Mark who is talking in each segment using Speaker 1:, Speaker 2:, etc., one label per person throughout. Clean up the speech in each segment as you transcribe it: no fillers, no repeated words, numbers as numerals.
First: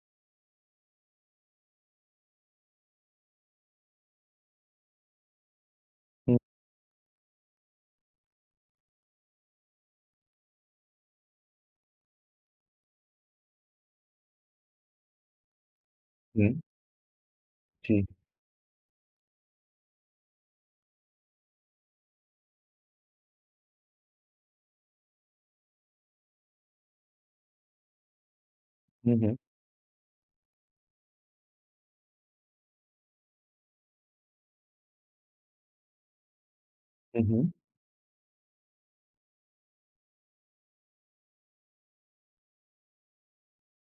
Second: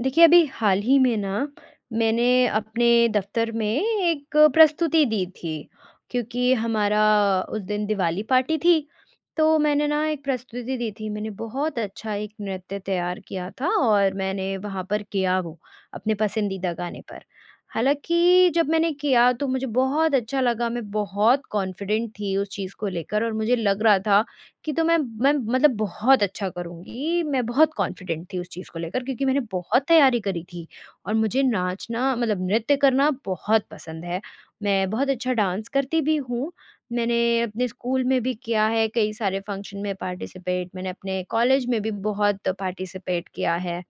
Speaker 1: देखिए, अभी हाल ही में ना मैंने अपने दफ़्तर में एक प्रस्तुति दी थी,
Speaker 2: हुँ,
Speaker 1: क्योंकि हमारा उस दिन दिवाली पार्टी थी, तो मैंने ना एक प्रस्तुति दी थी। मैंने बहुत अच्छा एक नृत्य तैयार किया था और मैंने वहाँ पर किया वो, अपने
Speaker 2: हुँ,
Speaker 1: पसंदीदा गाने पर।
Speaker 2: जी।
Speaker 1: हालाँकि जब मैंने किया तो मुझे बहुत अच्छा लगा, मैं बहुत कॉन्फिडेंट थी उस चीज़ को लेकर और मुझे लग रहा था कि तो मैं मतलब बहुत अच्छा करूँगी, मैं बहुत कॉन्फिडेंट थी उस चीज़ को लेकर
Speaker 2: हुँ,
Speaker 1: क्योंकि
Speaker 2: हुँ।
Speaker 1: मैंने बहुत तैयारी करी थी और मुझे नाचना मतलब नृत्य करना बहुत पसंद है। मैं बहुत अच्छा डांस करती भी हूँ,
Speaker 2: हुँ,
Speaker 1: मैंने
Speaker 2: हुँ।
Speaker 1: अपने स्कूल में भी किया है, कई सारे फंक्शन में पार्टिसिपेट, मैंने अपने कॉलेज में भी बहुत पार्टिसिपेट किया है।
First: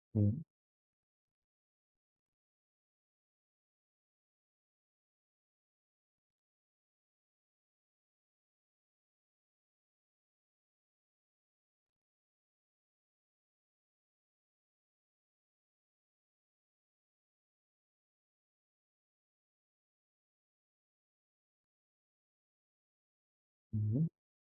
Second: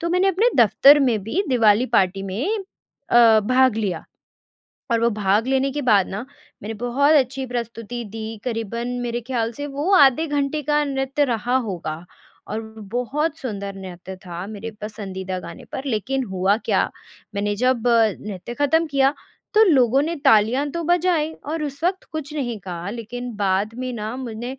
Speaker 1: तो मैंने
Speaker 2: हुँ,
Speaker 1: अपने दफ़्तर में भी दिवाली पार्टी में भाग लिया। और वो भाग लेने के बाद ना मैंने बहुत अच्छी प्रस्तुति दी, करीबन मेरे ख़्याल से वो आधे घंटे का नृत्य रहा होगा और बहुत सुंदर नृत्य था मेरे पसंदीदा गाने पर। लेकिन हुआ क्या, मैंने जब नृत्य ख़त्म किया तो लोगों ने तालियाँ तो बजाई और उस वक़्त कुछ नहीं कहा, लेकिन बाद में
Speaker 2: हुँ,
Speaker 1: ना मुझे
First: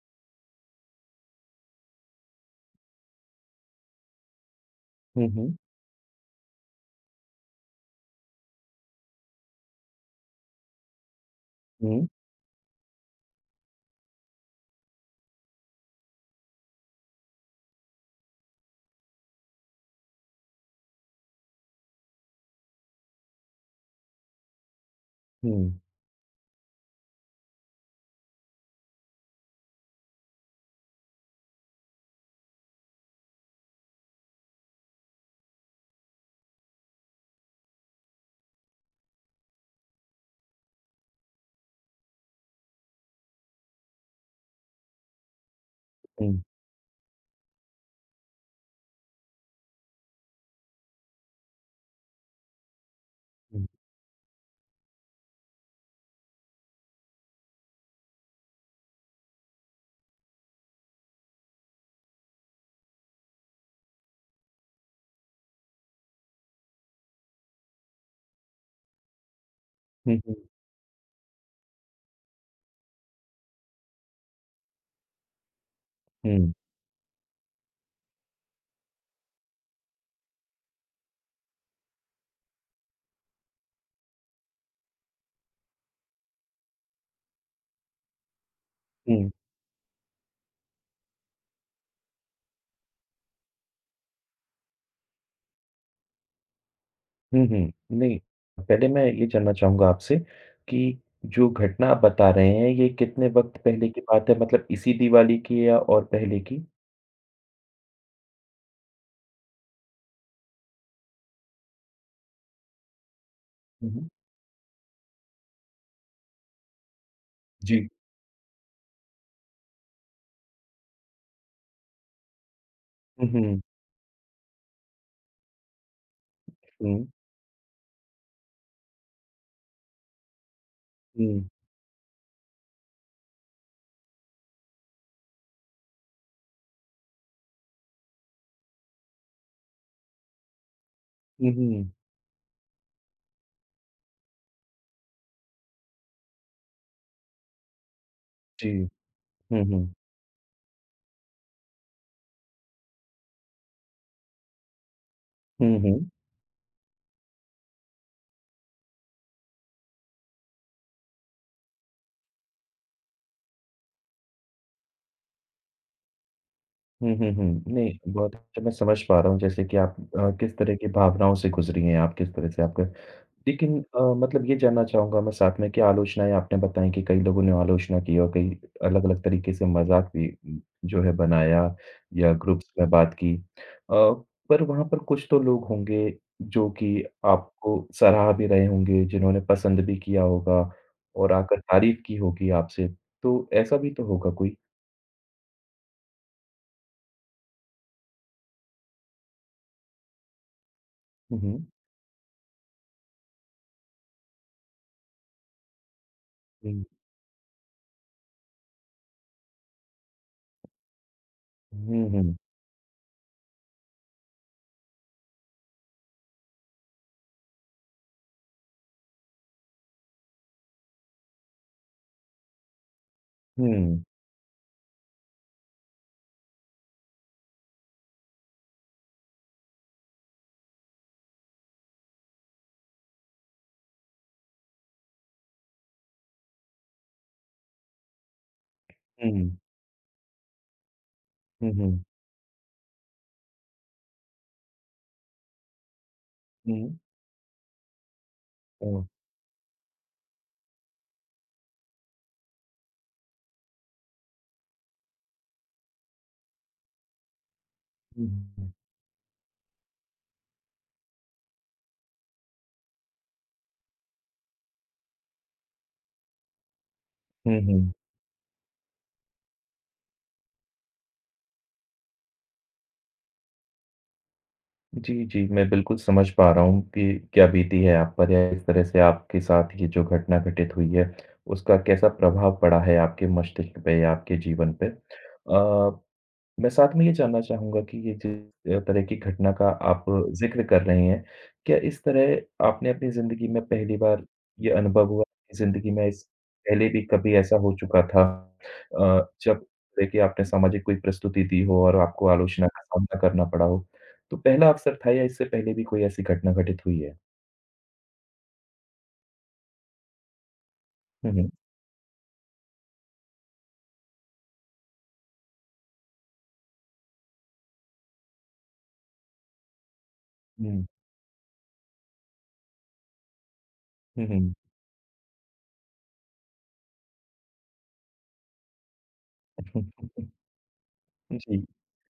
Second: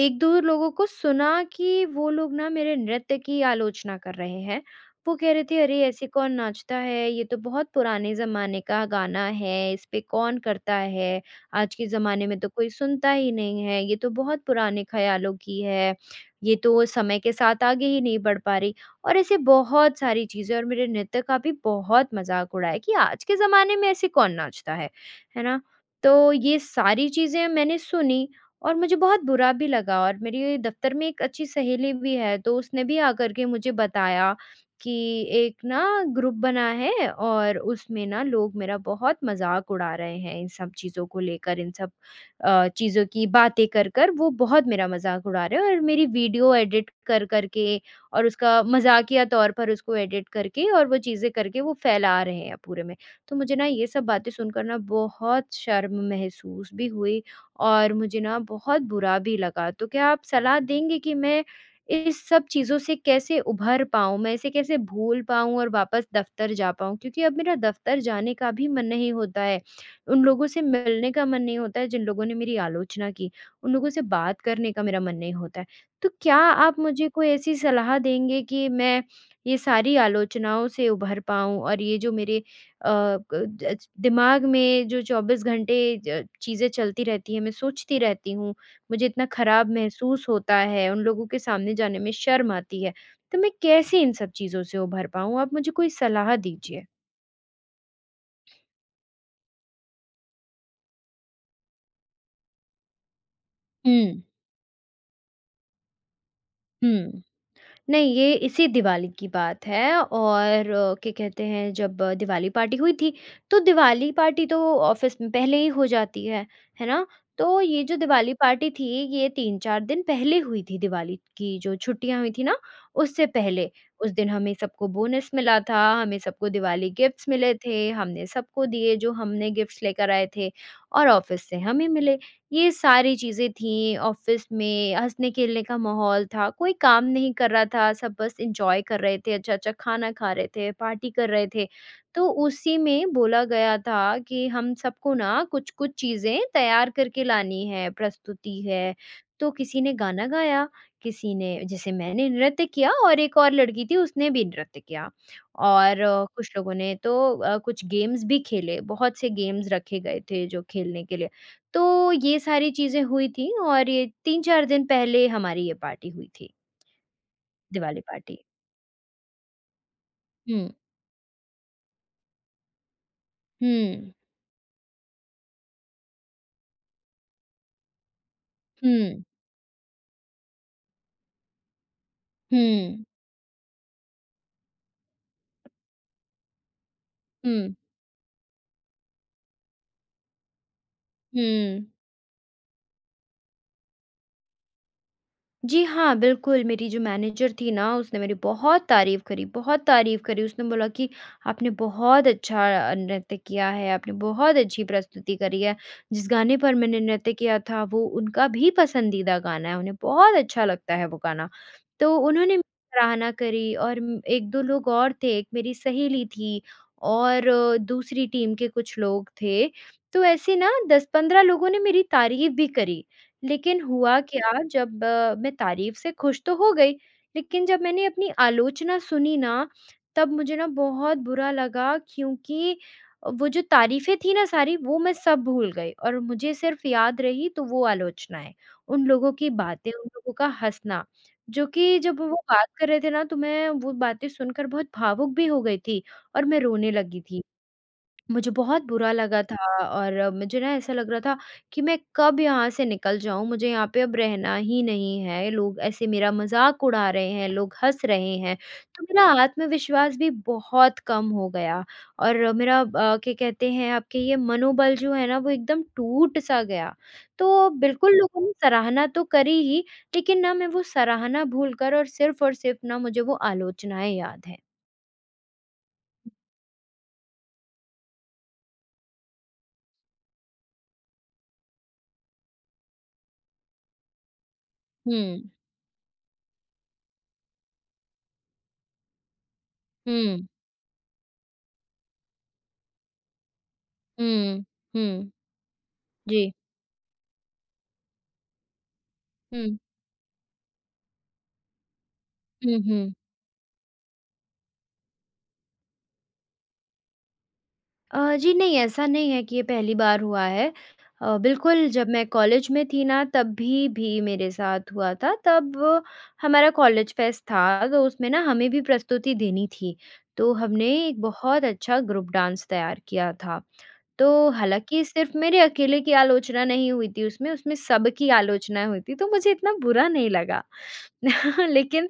Speaker 1: 1-2 लोगों को सुना कि वो लोग ना मेरे नृत्य की आलोचना कर रहे हैं। वो
Speaker 2: हुँ,
Speaker 1: कह रहे
Speaker 2: हुँ,
Speaker 1: थे, "अरे! ऐसे कौन नाचता है? ये तो बहुत पुराने ज़माने का गाना है, इस पे कौन करता है? आज के
Speaker 2: हुँ,
Speaker 1: ज़माने में तो कोई सुनता ही नहीं है, ये तो बहुत पुराने ख़्यालों की है, ये तो समय के साथ आगे ही नहीं बढ़ पा रही।" और ऐसे बहुत सारी चीज़ें और मेरे नृत्य का भी बहुत मज़ाक उड़ाया कि आज के ज़माने में ऐसे कौन नाचता है
Speaker 2: हुँ,
Speaker 1: ना?
Speaker 2: हुँ,
Speaker 1: तो ये सारी चीज़ें मैंने सुनी और मुझे बहुत बुरा भी लगा और मेरी दफ़्तर में एक अच्छी सहेली भी है, तो उसने भी आकर के मुझे बताया कि एक ना ग्रुप बना है और उसमें ना लोग मेरा बहुत मज़ाक उड़ा रहे हैं इन सब चीज़ों को लेकर, इन सब चीज़ों की बातें कर कर वो बहुत मेरा मज़ाक उड़ा रहे हैं और मेरी
Speaker 2: हुँ,
Speaker 1: वीडियो एडिट कर कर के और उसका मज़ाकिया तौर पर उसको एडिट करके और वो चीज़ें करके वो फैला रहे हैं पूरे में। तो मुझे
Speaker 2: हुँ,
Speaker 1: ना ये सब बातें सुनकर ना बहुत शर्म महसूस भी हुई और मुझे ना बहुत बुरा भी लगा। तो क्या आप सलाह देंगे कि मैं इस सब चीज़ों से कैसे उभर पाऊँ? मैं इसे कैसे भूल पाऊँ और वापस दफ़्तर जा पाऊँ? क्योंकि अब मेरा दफ़्तर जाने का भी मन नहीं होता है।
Speaker 2: हुँ,
Speaker 1: उन
Speaker 2: हुँ,
Speaker 1: लोगों से मिलने का मन नहीं होता है जिन लोगों ने मेरी आलोचना की, उन लोगों से बात करने का मेरा मन नहीं होता है। तो क्या आप मुझे कोई ऐसी सलाह देंगे कि मैं ये सारी आलोचनाओं से उभर पाऊँ और ये जो मेरे अ, क ज दिमाग में जो 24 घंटे ज चीज़ें चलती रहती हैं, मैं सोचती रहती हूँ, मुझे इतना
Speaker 2: हुँ,
Speaker 1: खराब महसूस होता है, उन लोगों के सामने जाने में शर्म आती है। तो मैं कैसे इन सब चीज़ों से उभर पाऊँ? आप मुझे कोई सलाह दीजिए।
Speaker 2: हुँ, हुँ। नहीं, पहले मैं ये जानना चाहूँगा आपसे कि जो घटना आप बता रहे हैं, ये कितने वक़्त पहले की
Speaker 1: हुँ,
Speaker 2: बात है? मतलब इसी दिवाली की है या और पहले की?
Speaker 1: हुँ। नहीं, ये इसी दिवाली की बात है और क्या कहते हैं जब दिवाली पार्टी हुई थी, तो
Speaker 2: हुँ, हुँ।
Speaker 1: दिवाली पार्टी तो ऑफ़िस में पहले ही हो जाती है ना? तो ये
Speaker 2: जी।
Speaker 1: जो दिवाली पार्टी थी, ये 3-4 दिन पहले हुई थी दिवाली की जो छुट्टियाँ हुई थी ना, उससे
Speaker 2: हुँ, हुँ,
Speaker 1: पहले। उस दिन हमें सबको बोनस मिला था, हमें सबको दिवाली
Speaker 2: हुँ,
Speaker 1: गिफ्ट्स मिले थे, हमने सबको दिए जो हमने गिफ्ट्स लेकर आए थे और
Speaker 2: हुँ,
Speaker 1: ऑफ़िस से हमें मिले। ये सारी चीज़ें थीं ऑफ़िस में, हँसने-खेलने का माहौल था, कोई काम नहीं कर रहा था, सब बस एन्जॉय कर रहे थे, अच्छा-अच्छा खाना खा रहे थे, पार्टी कर रहे
Speaker 2: हुँ,
Speaker 1: थे।
Speaker 2: हुँ।
Speaker 1: तो उसी में बोला गया था कि हम सबको ना कुछ-कुछ चीज़ें तैयार करके लानी है, प्रस्तुति
Speaker 2: जी।
Speaker 1: है। तो
Speaker 2: हुँ,
Speaker 1: किसी
Speaker 2: हुँ।
Speaker 1: ने गाना गाया, किसी ने जैसे मैंने नृत्य किया और एक और लड़की थी उसने भी नृत्य किया।
Speaker 2: हुँ, हुँ।
Speaker 1: और कुछ लोगों ने तो कुछ गेम्स भी खेले, बहुत से गेम्स रखे गए थे जो खेलने के लिए। तो ये सारी चीज़ें हुई थी और ये 3-4 दिन पहले हमारी ये पार्टी हुई थी,
Speaker 2: हुँ, हुँ, हुँ। नहीं,
Speaker 1: दिवाली
Speaker 2: बहुत
Speaker 1: पार्टी।
Speaker 2: अच्छा मैं समझ पा रहा हूँ जैसे कि आप किस
Speaker 1: हुँ,
Speaker 2: तरह की भावनाओं से गुज़री हैं आप, किस तरह से आपका लेकिन
Speaker 1: हुँ,
Speaker 2: मतलब ये जानना चाहूँगा मैं साथ में कि आलोचनाएँ आपने बताई कि कई लोगों ने आलोचना की और कई अलग-अलग
Speaker 1: हुँ,
Speaker 2: तरीके से मज़ाक भी जो है बनाया या ग्रुप्स में
Speaker 1: हुँ,
Speaker 2: बात की। पर वहाँ पर कुछ तो लोग होंगे जो कि आपको
Speaker 1: हुँ,
Speaker 2: सराह भी रहे होंगे, जिन्होंने पसंद भी किया होगा और आकर
Speaker 1: हुँ।
Speaker 2: तारीफ़ की होगी आपसे, तो ऐसा भी तो होगा कोई?
Speaker 1: जी हाँ, बिल्कुल, मेरी जो मैनेजर थी ना उसने मेरी बहुत तारीफ़ करी, बहुत तारीफ़ करी। उसने बोला कि
Speaker 2: हुँ, हुँ।
Speaker 1: आपने बहुत अच्छा नृत्य किया है, आपने बहुत अच्छी प्रस्तुति करी है। जिस गाने पर
Speaker 2: हुँ।
Speaker 1: मैंने नृत्य किया था वो उनका भी पसंदीदा गाना है, उन्हें बहुत अच्छा लगता है वो गाना।
Speaker 2: हुँ,
Speaker 1: तो
Speaker 2: हुँ।
Speaker 1: उन्होंने मेरी सराहना करी और 1-2 लोग और थे, एक मेरी सहेली थी और दूसरी टीम के कुछ लोग थे। तो ऐसे ना 10-15 लोगों ने मेरी तारीफ़ भी करी। लेकिन
Speaker 2: हुँ।
Speaker 1: हुआ क्या जब मैं तारीफ से खुश तो हो गई, लेकिन जब मैंने अपनी आलोचना सुनी ना, तब मुझे ना बहुत बुरा लगा क्योंकि वो जो तारीफ़ें थी ना सारी, वो मैं सब भूल गई और मुझे सिर्फ़ याद रही तो वो आलोचनाएँ, उन लोगों
Speaker 2: हुँ।
Speaker 1: की बातें, उन लोगों का हँसना। जो
Speaker 2: हुँ,
Speaker 1: कि
Speaker 2: हुँ।
Speaker 1: जब वो बात कर रहे थे ना, तो मैं वो बातें सुनकर बहुत भावुक भी हो गई थी और मैं रोने
Speaker 2: हुँ,
Speaker 1: लगी थी। मुझे बहुत
Speaker 2: ओह!
Speaker 1: बुरा लगा था और मुझे ना ऐसा लग रहा था कि मैं कब यहाँ से निकल जाऊँ, मुझे यहाँ पे अब रहना ही नहीं है। लोग ऐसे मेरा मज़ाक उड़ा रहे हैं, लोग हँस
Speaker 2: हुँ,
Speaker 1: रहे हैं,
Speaker 2: हुँ।
Speaker 1: तो मेरा आत्मविश्वास भी बहुत कम हो गया और मेरा क्या कहते हैं आपके ये मनोबल जो है ना वो एकदम टूट-सा गया।
Speaker 2: हुँ,
Speaker 1: तो
Speaker 2: हुँ।
Speaker 1: बिल्कुल लोगों ने सराहना तो करी ही, लेकिन ना मैं वो सराहना भूल कर और सिर्फ़ ना मुझे वो आलोचनाएँ याद हैं।
Speaker 2: जी, जी, मैं बिल्कुल समझ पा रहा हूँ कि क्या बीती है आप पर या किस तरह से आपके साथ ये जो घटना घटित हुई है, उसका कैसा प्रभाव पड़ा है आपके मस्तिष्क पे या आपके जीवन पे।
Speaker 1: हुँ।
Speaker 2: मैं साथ में ये जानना चाहूँगा कि ये जिस तरह की घटना का आप
Speaker 1: हुँ,
Speaker 2: ज़िक्र कर रहे हैं, क्या इस तरह आपने अपनी ज़िंदगी में पहली बार
Speaker 1: हुँ,
Speaker 2: ये अनुभव हुआ
Speaker 1: हुँ।
Speaker 2: कि ज़िंदगी में इस
Speaker 1: जी।
Speaker 2: पहले भी कभी ऐसा हो चुका था जब
Speaker 1: हुँ।
Speaker 2: देखिए आपने सामाजिक कोई प्रस्तुति दी हो और आपको आलोचना
Speaker 1: हुँ,
Speaker 2: का
Speaker 1: हुँ।
Speaker 2: सामना करना पड़ा हो? तो पहला अवसर था या इससे पहले भी कोई ऐसी घटना घटित हुई है?
Speaker 1: जी नहीं, ऐसा नहीं है कि ये पहली बार हुआ है।
Speaker 2: हुँ, हुँ।
Speaker 1: बिल्कुल जब मैं कॉलेज में थी ना तभी भी मेरे साथ हुआ था। तब हमारा कॉलेज फेस्ट था तो उसमें ना हमें भी प्रस्तुति देनी थी। तो
Speaker 2: हुँ,
Speaker 1: हमने एक बहुत अच्छा ग्रुप डांस तैयार किया था।
Speaker 2: हुँ,
Speaker 1: तो
Speaker 2: हुँ।
Speaker 1: हालाँकि सिर्फ़ मेरे अकेले की आलोचना नहीं हुई थी उसमें, उसमें सबकी आलोचना हुई थी तो मुझे इतना बुरा नहीं लगा।
Speaker 2: जी।
Speaker 1: लेकिन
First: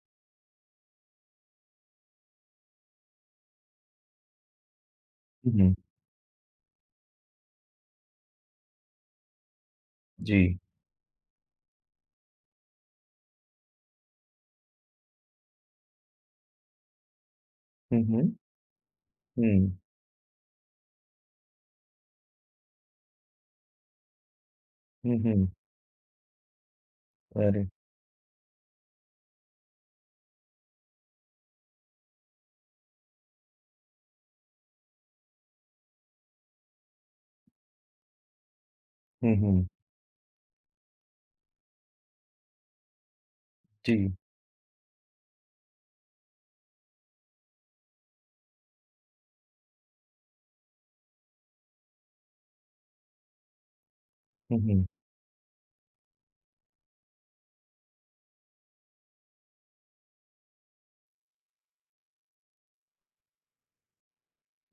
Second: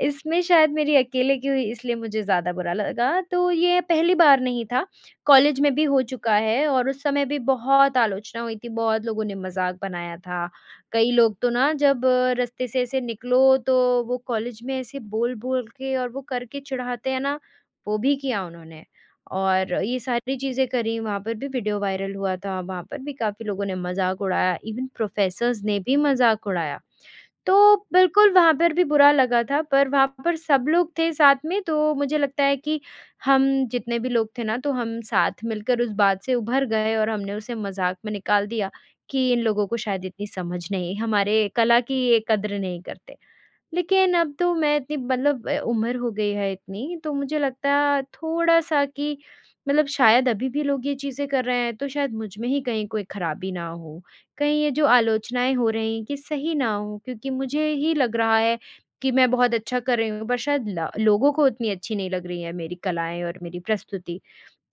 Speaker 1: इसमें शायद मेरी अकेले की हुई इसलिए मुझे ज़्यादा बुरा लगा, तो ये पहली बार नहीं था,
Speaker 2: हुँ,
Speaker 1: कॉलेज
Speaker 2: हुँ।
Speaker 1: में भी हो चुका है और उस समय भी बहुत आलोचना हुई थी, बहुत लोगों ने मज़ाक बनाया
Speaker 2: जी।
Speaker 1: था। कई लोग तो ना जब रास्ते से ऐसे निकलो तो वो कॉलेज में ऐसे बोल-बोल के और वो करके चिढ़ाते हैं ना, वो
Speaker 2: हुँ,
Speaker 1: भी
Speaker 2: हुँ।
Speaker 1: किया उन्होंने।
Speaker 2: हुँ।
Speaker 1: और ये सारी चीज़ें करी, वहाँ पर भी वीडियो वायरल हुआ था, वहाँ पर भी काफ़ी लोगों ने मज़ाक उड़ाया, इवन
Speaker 2: हुँ, हुँ।
Speaker 1: प्रोफ़ेसर्स ने भी मज़ाक उड़ाया।
Speaker 2: अरे!
Speaker 1: तो बिल्कुल वहाँ पर भी बुरा लगा था, पर वहाँ पर सब लोग थे साथ में तो मुझे लगता है कि हम जितने भी लोग थे ना तो हम साथ मिलकर उस बात से उभर गए और हमने उसे मज़ाक में निकाल दिया कि
Speaker 2: हुँ,
Speaker 1: इन
Speaker 2: हुँ।
Speaker 1: लोगों को शायद इतनी समझ नहीं, हमारे कला की ये कद्र नहीं करते।
Speaker 2: जी।
Speaker 1: लेकिन अब तो मैं इतनी मतलब उम्र हो गई है इतनी, तो मुझे लगता है थोड़ा-सा कि मतलब शायद अभी भी लोग ये चीज़ें कर रहे हैं, तो शायद मुझ में ही कहीं कोई खराबी ना हो।
Speaker 2: हुँ,
Speaker 1: कहीं ये
Speaker 2: हुँ।
Speaker 1: जो आलोचनाएँ हो रही हैं कि सही ना हो, क्योंकि मुझे ही लग रहा है कि मैं बहुत अच्छा कर रही हूँ, पर शायद ल लोगों को उतनी अच्छी नहीं लग रही है मेरी कलाएँ और मेरी प्रस्तुति।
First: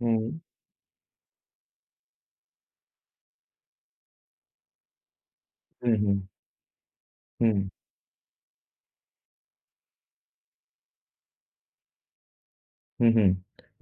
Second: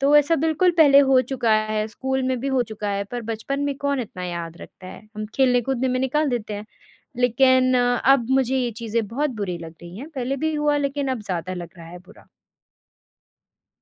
Speaker 1: तो ऐसा
Speaker 2: हुँ।
Speaker 1: बिल्कुल पहले हो चुका है, स्कूल में भी हो चुका है, पर बचपन में कौन इतना याद रखता है, हम खेलने-कूदने
Speaker 2: हुँ,
Speaker 1: में
Speaker 2: हुँ।
Speaker 1: निकाल देते हैं।
Speaker 2: हुँ,
Speaker 1: लेकिन अब मुझे ये चीज़ें बहुत बुरी लग रही हैं, पहले भी हुआ लेकिन अब ज़्यादा लग रहा है बुरा।
Speaker 2: हुँ, हुँ।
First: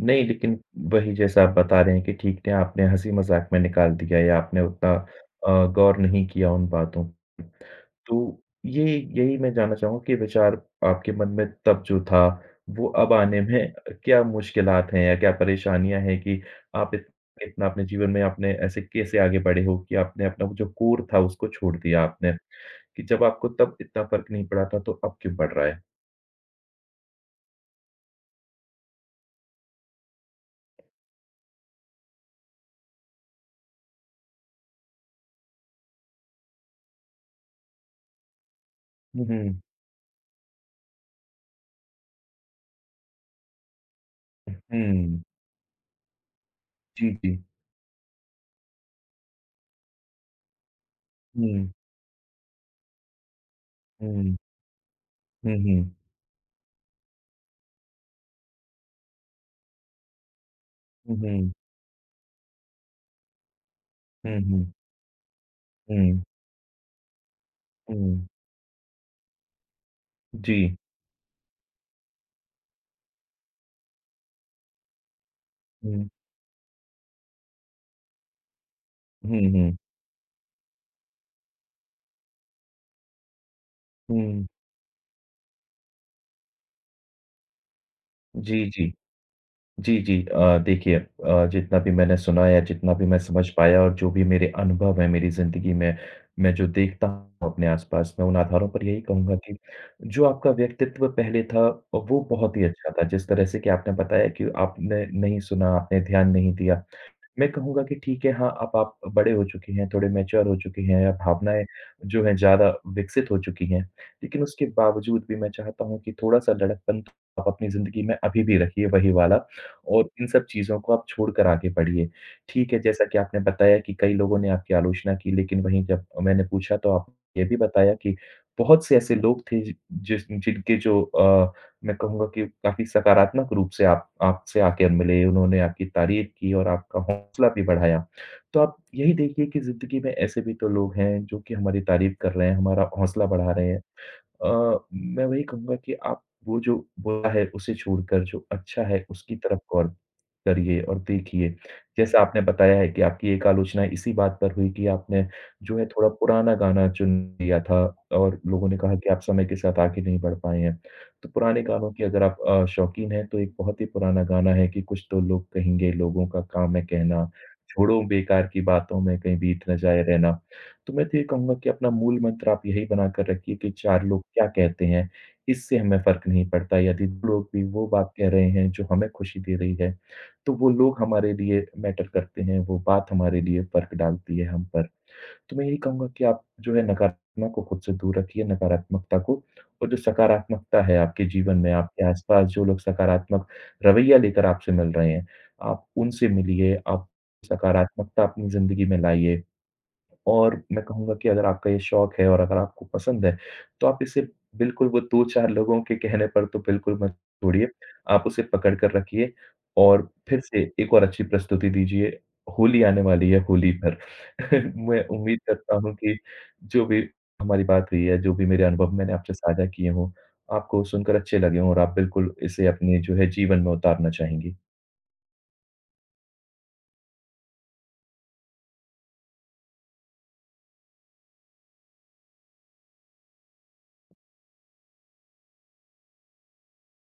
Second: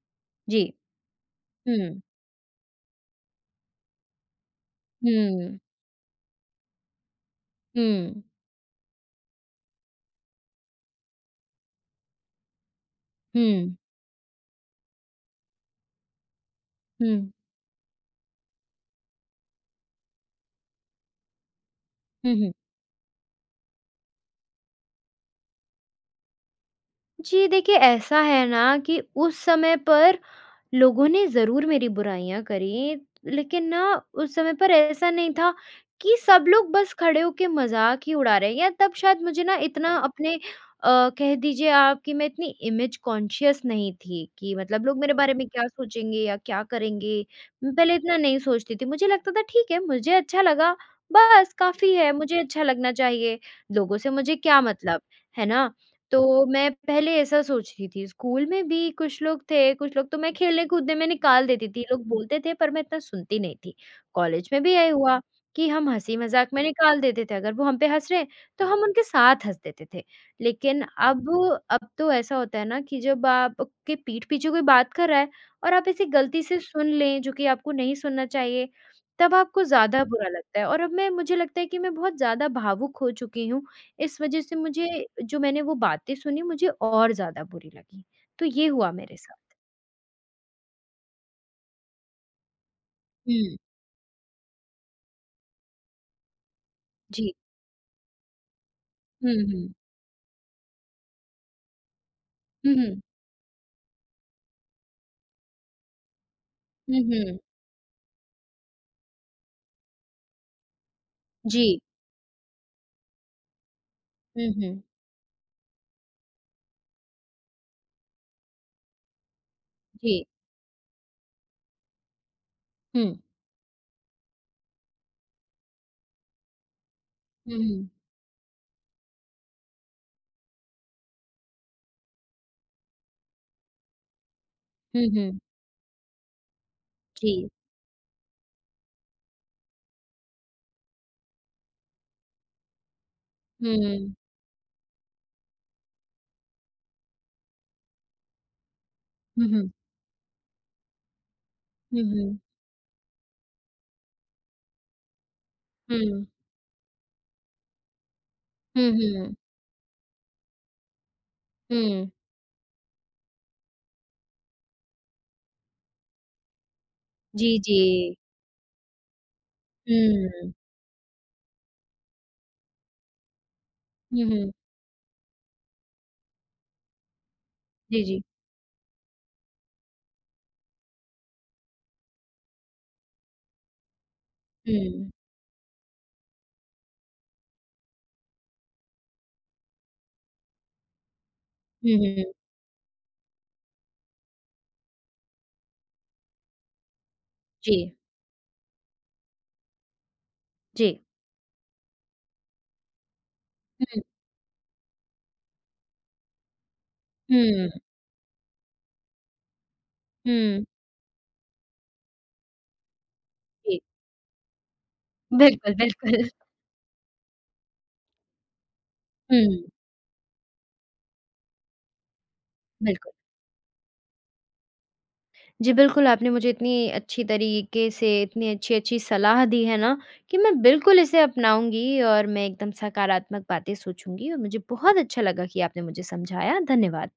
Speaker 2: नहीं लेकिन
Speaker 1: जी।
Speaker 2: वही जैसा आप बता रहे
Speaker 1: हुँ,
Speaker 2: हैं कि ठीक है आपने हँसी-मज़ाक में निकाल दिया या आपने उतना
Speaker 1: हुँ,
Speaker 2: गौर नहीं किया उन बातों पे।
Speaker 1: हुँ,
Speaker 2: तो ये यही मैं जानना चाहूँगा कि विचार आपके मन में तब जो था, वो अब आने में
Speaker 1: हुँ,
Speaker 2: क्या मुश्किलात हैं या क्या परेशानियाँ हैं कि आप इत
Speaker 1: हुँ,
Speaker 2: इतना अपने जीवन में आपने ऐसे कैसे आगे बढ़े हो कि आपने अपना वो जो कोर था उसको छोड़ दिया आपने,
Speaker 1: हुँ, हुँ।
Speaker 2: कि जब आपको तब इतना फ़र्क नहीं पड़ा था तो अब क्यों पड़ रहा है?
Speaker 1: जी, देखिए ऐसा है ना कि उस समय पर लोगों ने ज़रूर मेरी बुराइयाँ करी, लेकिन ना उस समय पर ऐसा नहीं था कि सब लोग बस खड़े होके मज़ाक ही उड़ा रहे हैं या तब शायद
Speaker 2: हुँ,
Speaker 1: मुझे ना
Speaker 2: हुँ।
Speaker 1: इतना अपने कह दीजिए आप कि मैं इतनी इमेज कॉन्शियस नहीं थी कि मतलब लोग मेरे
Speaker 2: हुँ।
Speaker 1: बारे में क्या सोचेंगे या क्या
Speaker 2: जी,
Speaker 1: करेंगे?
Speaker 2: जी।
Speaker 1: मैं पहले इतना नहीं सोचती थी। मुझे लगता था ठीक है, मुझे अच्छा लगा, बस
Speaker 2: हुँ,
Speaker 1: काफ़ी है, मुझे अच्छा लगना चाहिए, लोगों से
Speaker 2: हुँ,
Speaker 1: मुझे क्या मतलब, है
Speaker 2: हुँ,
Speaker 1: ना?
Speaker 2: हुँ,
Speaker 1: तो मैं पहले ऐसा सोचती थी, स्कूल में भी कुछ लोग थे, कुछ लोग तो मैं खेलने-कूदने में
Speaker 2: हुँ,
Speaker 1: निकाल
Speaker 2: हुँ,
Speaker 1: देती थी, लोग बोलते थे पर मैं इतना सुनती नहीं थी।
Speaker 2: हुँ,
Speaker 1: कॉलेज में
Speaker 2: हुँ,
Speaker 1: भी यही हुआ कि हम
Speaker 2: हुँ,
Speaker 1: हँसी-मज़ाक में निकाल देते थे, अगर वो हम पे हँस रहे
Speaker 2: हुँ,
Speaker 1: हैं, तो हम उनके साथ हँस देते थे।
Speaker 2: जी,
Speaker 1: लेकिन अब तो ऐसा होता है ना कि जब आपके पीठ पीछे कोई बात कर रहा है और आप इसे
Speaker 2: हुँ,
Speaker 1: गलती से सुन लें, जो कि आपको नहीं सुनना चाहिए, तब
Speaker 2: हुँ,
Speaker 1: आपको
Speaker 2: हुँ,
Speaker 1: ज़्यादा बुरा लगता है और अब मैं मुझे लगता है कि मैं बहुत ज़्यादा भावुक हो चुकी हूँ इस वजह
Speaker 2: हुँ,
Speaker 1: से मुझे जो मैंने वो बातें सुनी मुझे और ज़्यादा बुरी लगी। तो
Speaker 2: जी,
Speaker 1: ये
Speaker 2: जी,
Speaker 1: हुआ मेरे साथ।
Speaker 2: जी, जी। देखिए जितना भी मैंने सुना या जितना भी मैं समझ
Speaker 1: हुँ,
Speaker 2: पाया और जो भी मेरे अनुभव हैं मेरी ज़िंदगी में, मैं जो देखता
Speaker 1: जी।
Speaker 2: हूँ अपने आस-पास, मैं उन आधारों पर यही
Speaker 1: हुँ,
Speaker 2: कहूँगा कि
Speaker 1: हुँ।
Speaker 2: जो आपका व्यक्तित्व पहले था, वो बहुत ही
Speaker 1: हुँ,
Speaker 2: अच्छा
Speaker 1: हुँ।
Speaker 2: था। जिस तरह से कि आपने बताया कि आपने नहीं सुना, आपने ध्यान नहीं दिया।
Speaker 1: हुँ, हुँ।
Speaker 2: मैं कहूँगा कि ठीक है, हाँ, अब आप बड़े हो चुके हैं, थोड़े मैच्योर हो चुके हैं,
Speaker 1: जी।
Speaker 2: भावनाएँ जो हैं ज़्यादा विकसित हो चुकी हैं। लेकिन
Speaker 1: हुँ,
Speaker 2: उसके
Speaker 1: हुँ।
Speaker 2: बावजूद भी मैं चाहता हूँ कि थोड़ा-सा लड़कपन तो आप अपनी ज़िंदगी में अभी भी रखिए वही वाला और
Speaker 1: जी।
Speaker 2: इन सब चीज़ों को आप छोड़कर आगे बढ़िए। ठीक है, जैसा
Speaker 1: हुँ।
Speaker 2: कि आपने बताया कि कई लोगों ने आपकी आलोचना की, लेकिन वहीं जब मैंने पूछा तो आपने ये
Speaker 1: हुँ,
Speaker 2: भी
Speaker 1: हुँ।
Speaker 2: बताया कि बहुत से ऐसे लोग थे जि जिस जिनके जो अ मैं कहूँगा कि काफ़ी सकारात्मक रूप से आप आपसे आकर
Speaker 1: हुँ,
Speaker 2: मिले,
Speaker 1: हुँ।
Speaker 2: उन्होंने आपकी तारीफ़ की और आपका
Speaker 1: जी।
Speaker 2: हौसला भी बढ़ाया। तो आप यही देखिए कि ज़िंदगी में ऐसे भी तो लोग हैं जो कि हमारी तारीफ़ कर रहे हैं, हमारा हौसला बढ़ा रहे हैं।
Speaker 1: हुँ।
Speaker 2: मैं वही कहूँगा कि आप वो जो बुरा है उसे छोड़कर जो अच्छा है उसकी
Speaker 1: हुँ,
Speaker 2: तरफ
Speaker 1: हुँ।
Speaker 2: गौर करिए और देखिए।
Speaker 1: हुँ,
Speaker 2: जैसा
Speaker 1: हुँ।
Speaker 2: आपने बताया है कि आपकी एक आलोचना इसी बात पर हुई कि आपने जो है थोड़ा
Speaker 1: हुँ।
Speaker 2: पुराना गाना चुन लिया था और लोगों ने
Speaker 1: हुँ,
Speaker 2: कहा कि आप
Speaker 1: हुँ।
Speaker 2: समय के साथ आगे नहीं बढ़ पाए हैं। तो पुराने गानों की
Speaker 1: हुँ।
Speaker 2: अगर आप शौकीन हैं तो एक बहुत ही पुराना गाना है कि कुछ तो लोग कहेंगे लोगों का काम है कहना,
Speaker 1: जी, जी।
Speaker 2: छोड़ो बेकार की बातों में कहीं बीत ना जाए रहना।
Speaker 1: हुँ।
Speaker 2: तो मैं तो ये कहूँगा कि अपना मूल मंत्र आप यही बना कर रखिए कि 4
Speaker 1: हुँ,
Speaker 2: लोग क्या
Speaker 1: हुँ।
Speaker 2: कहते हैं, इससे हमें फ़र्क नहीं पड़ता। यदि 2 लोग भी वो
Speaker 1: जी,
Speaker 2: बात
Speaker 1: जी।
Speaker 2: कह रहे हैं जो हमें खुशी दे रही है, तो वो लोग हमारे लिए मैटर करते हैं, वो बात हमारे लिए फ़र्क डालती है हम पर।
Speaker 1: हुँ।
Speaker 2: तो मैं यही कहूँगा कि आप जो है नकारात्मक को खुद से दूर रखिए, नकारात्मकता को और जो सकारात्मकता है आपके जीवन में,
Speaker 1: हुँ,
Speaker 2: आपके
Speaker 1: हुँ।
Speaker 2: आस-पास जो लोग सकारात्मक रवैया लेकर आपसे मिल रहे हैं, आप उनसे मिलिए, आप
Speaker 1: जी,
Speaker 2: सकारात्मकता अपनी ज़िंदगी में लाइए। और मैं
Speaker 1: जी।
Speaker 2: कहूँगा कि अगर आपका ये शौक है और अगर आपको पसंद है, तो आप
Speaker 1: हुँ,
Speaker 2: इसे बिल्कुल वो 2-4 लोगों के कहने पर तो बिल्कुल मत छोड़िए।
Speaker 1: हुँ,
Speaker 2: आप उसे पकड़ कर रखिए और फिर
Speaker 1: हुँ।
Speaker 2: से एक और अच्छी प्रस्तुति दीजिए। होली आने वाली है, होली
Speaker 1: जी।
Speaker 2: पर मैं उम्मीद करता
Speaker 1: बिल्कुल,
Speaker 2: हूँ कि
Speaker 1: बिल्कुल।
Speaker 2: जो भी हमारी बात हुई है, जो भी मेरे अनुभव मैंने आपसे
Speaker 1: हुँ,
Speaker 2: साझा किए हों, आपको सुनकर अच्छे लगे हों और आप बिल्कुल इसे अपने
Speaker 1: बिल्कुल।
Speaker 2: जो है जीवन में उतारना चाहेंगी।
Speaker 1: जी, बिल्कुल, आपने मुझे इतनी अच्छी तरीके से इतनी अच्छी-अच्छी सलाह दी है ना, कि मैं बिल्कुल इसे अपनाऊँगी और मैं एकदम सकारात्मक बातें सोचूँगी और मुझे बहुत अच्छा लगा कि आपने मुझे समझाया। धन्यवाद।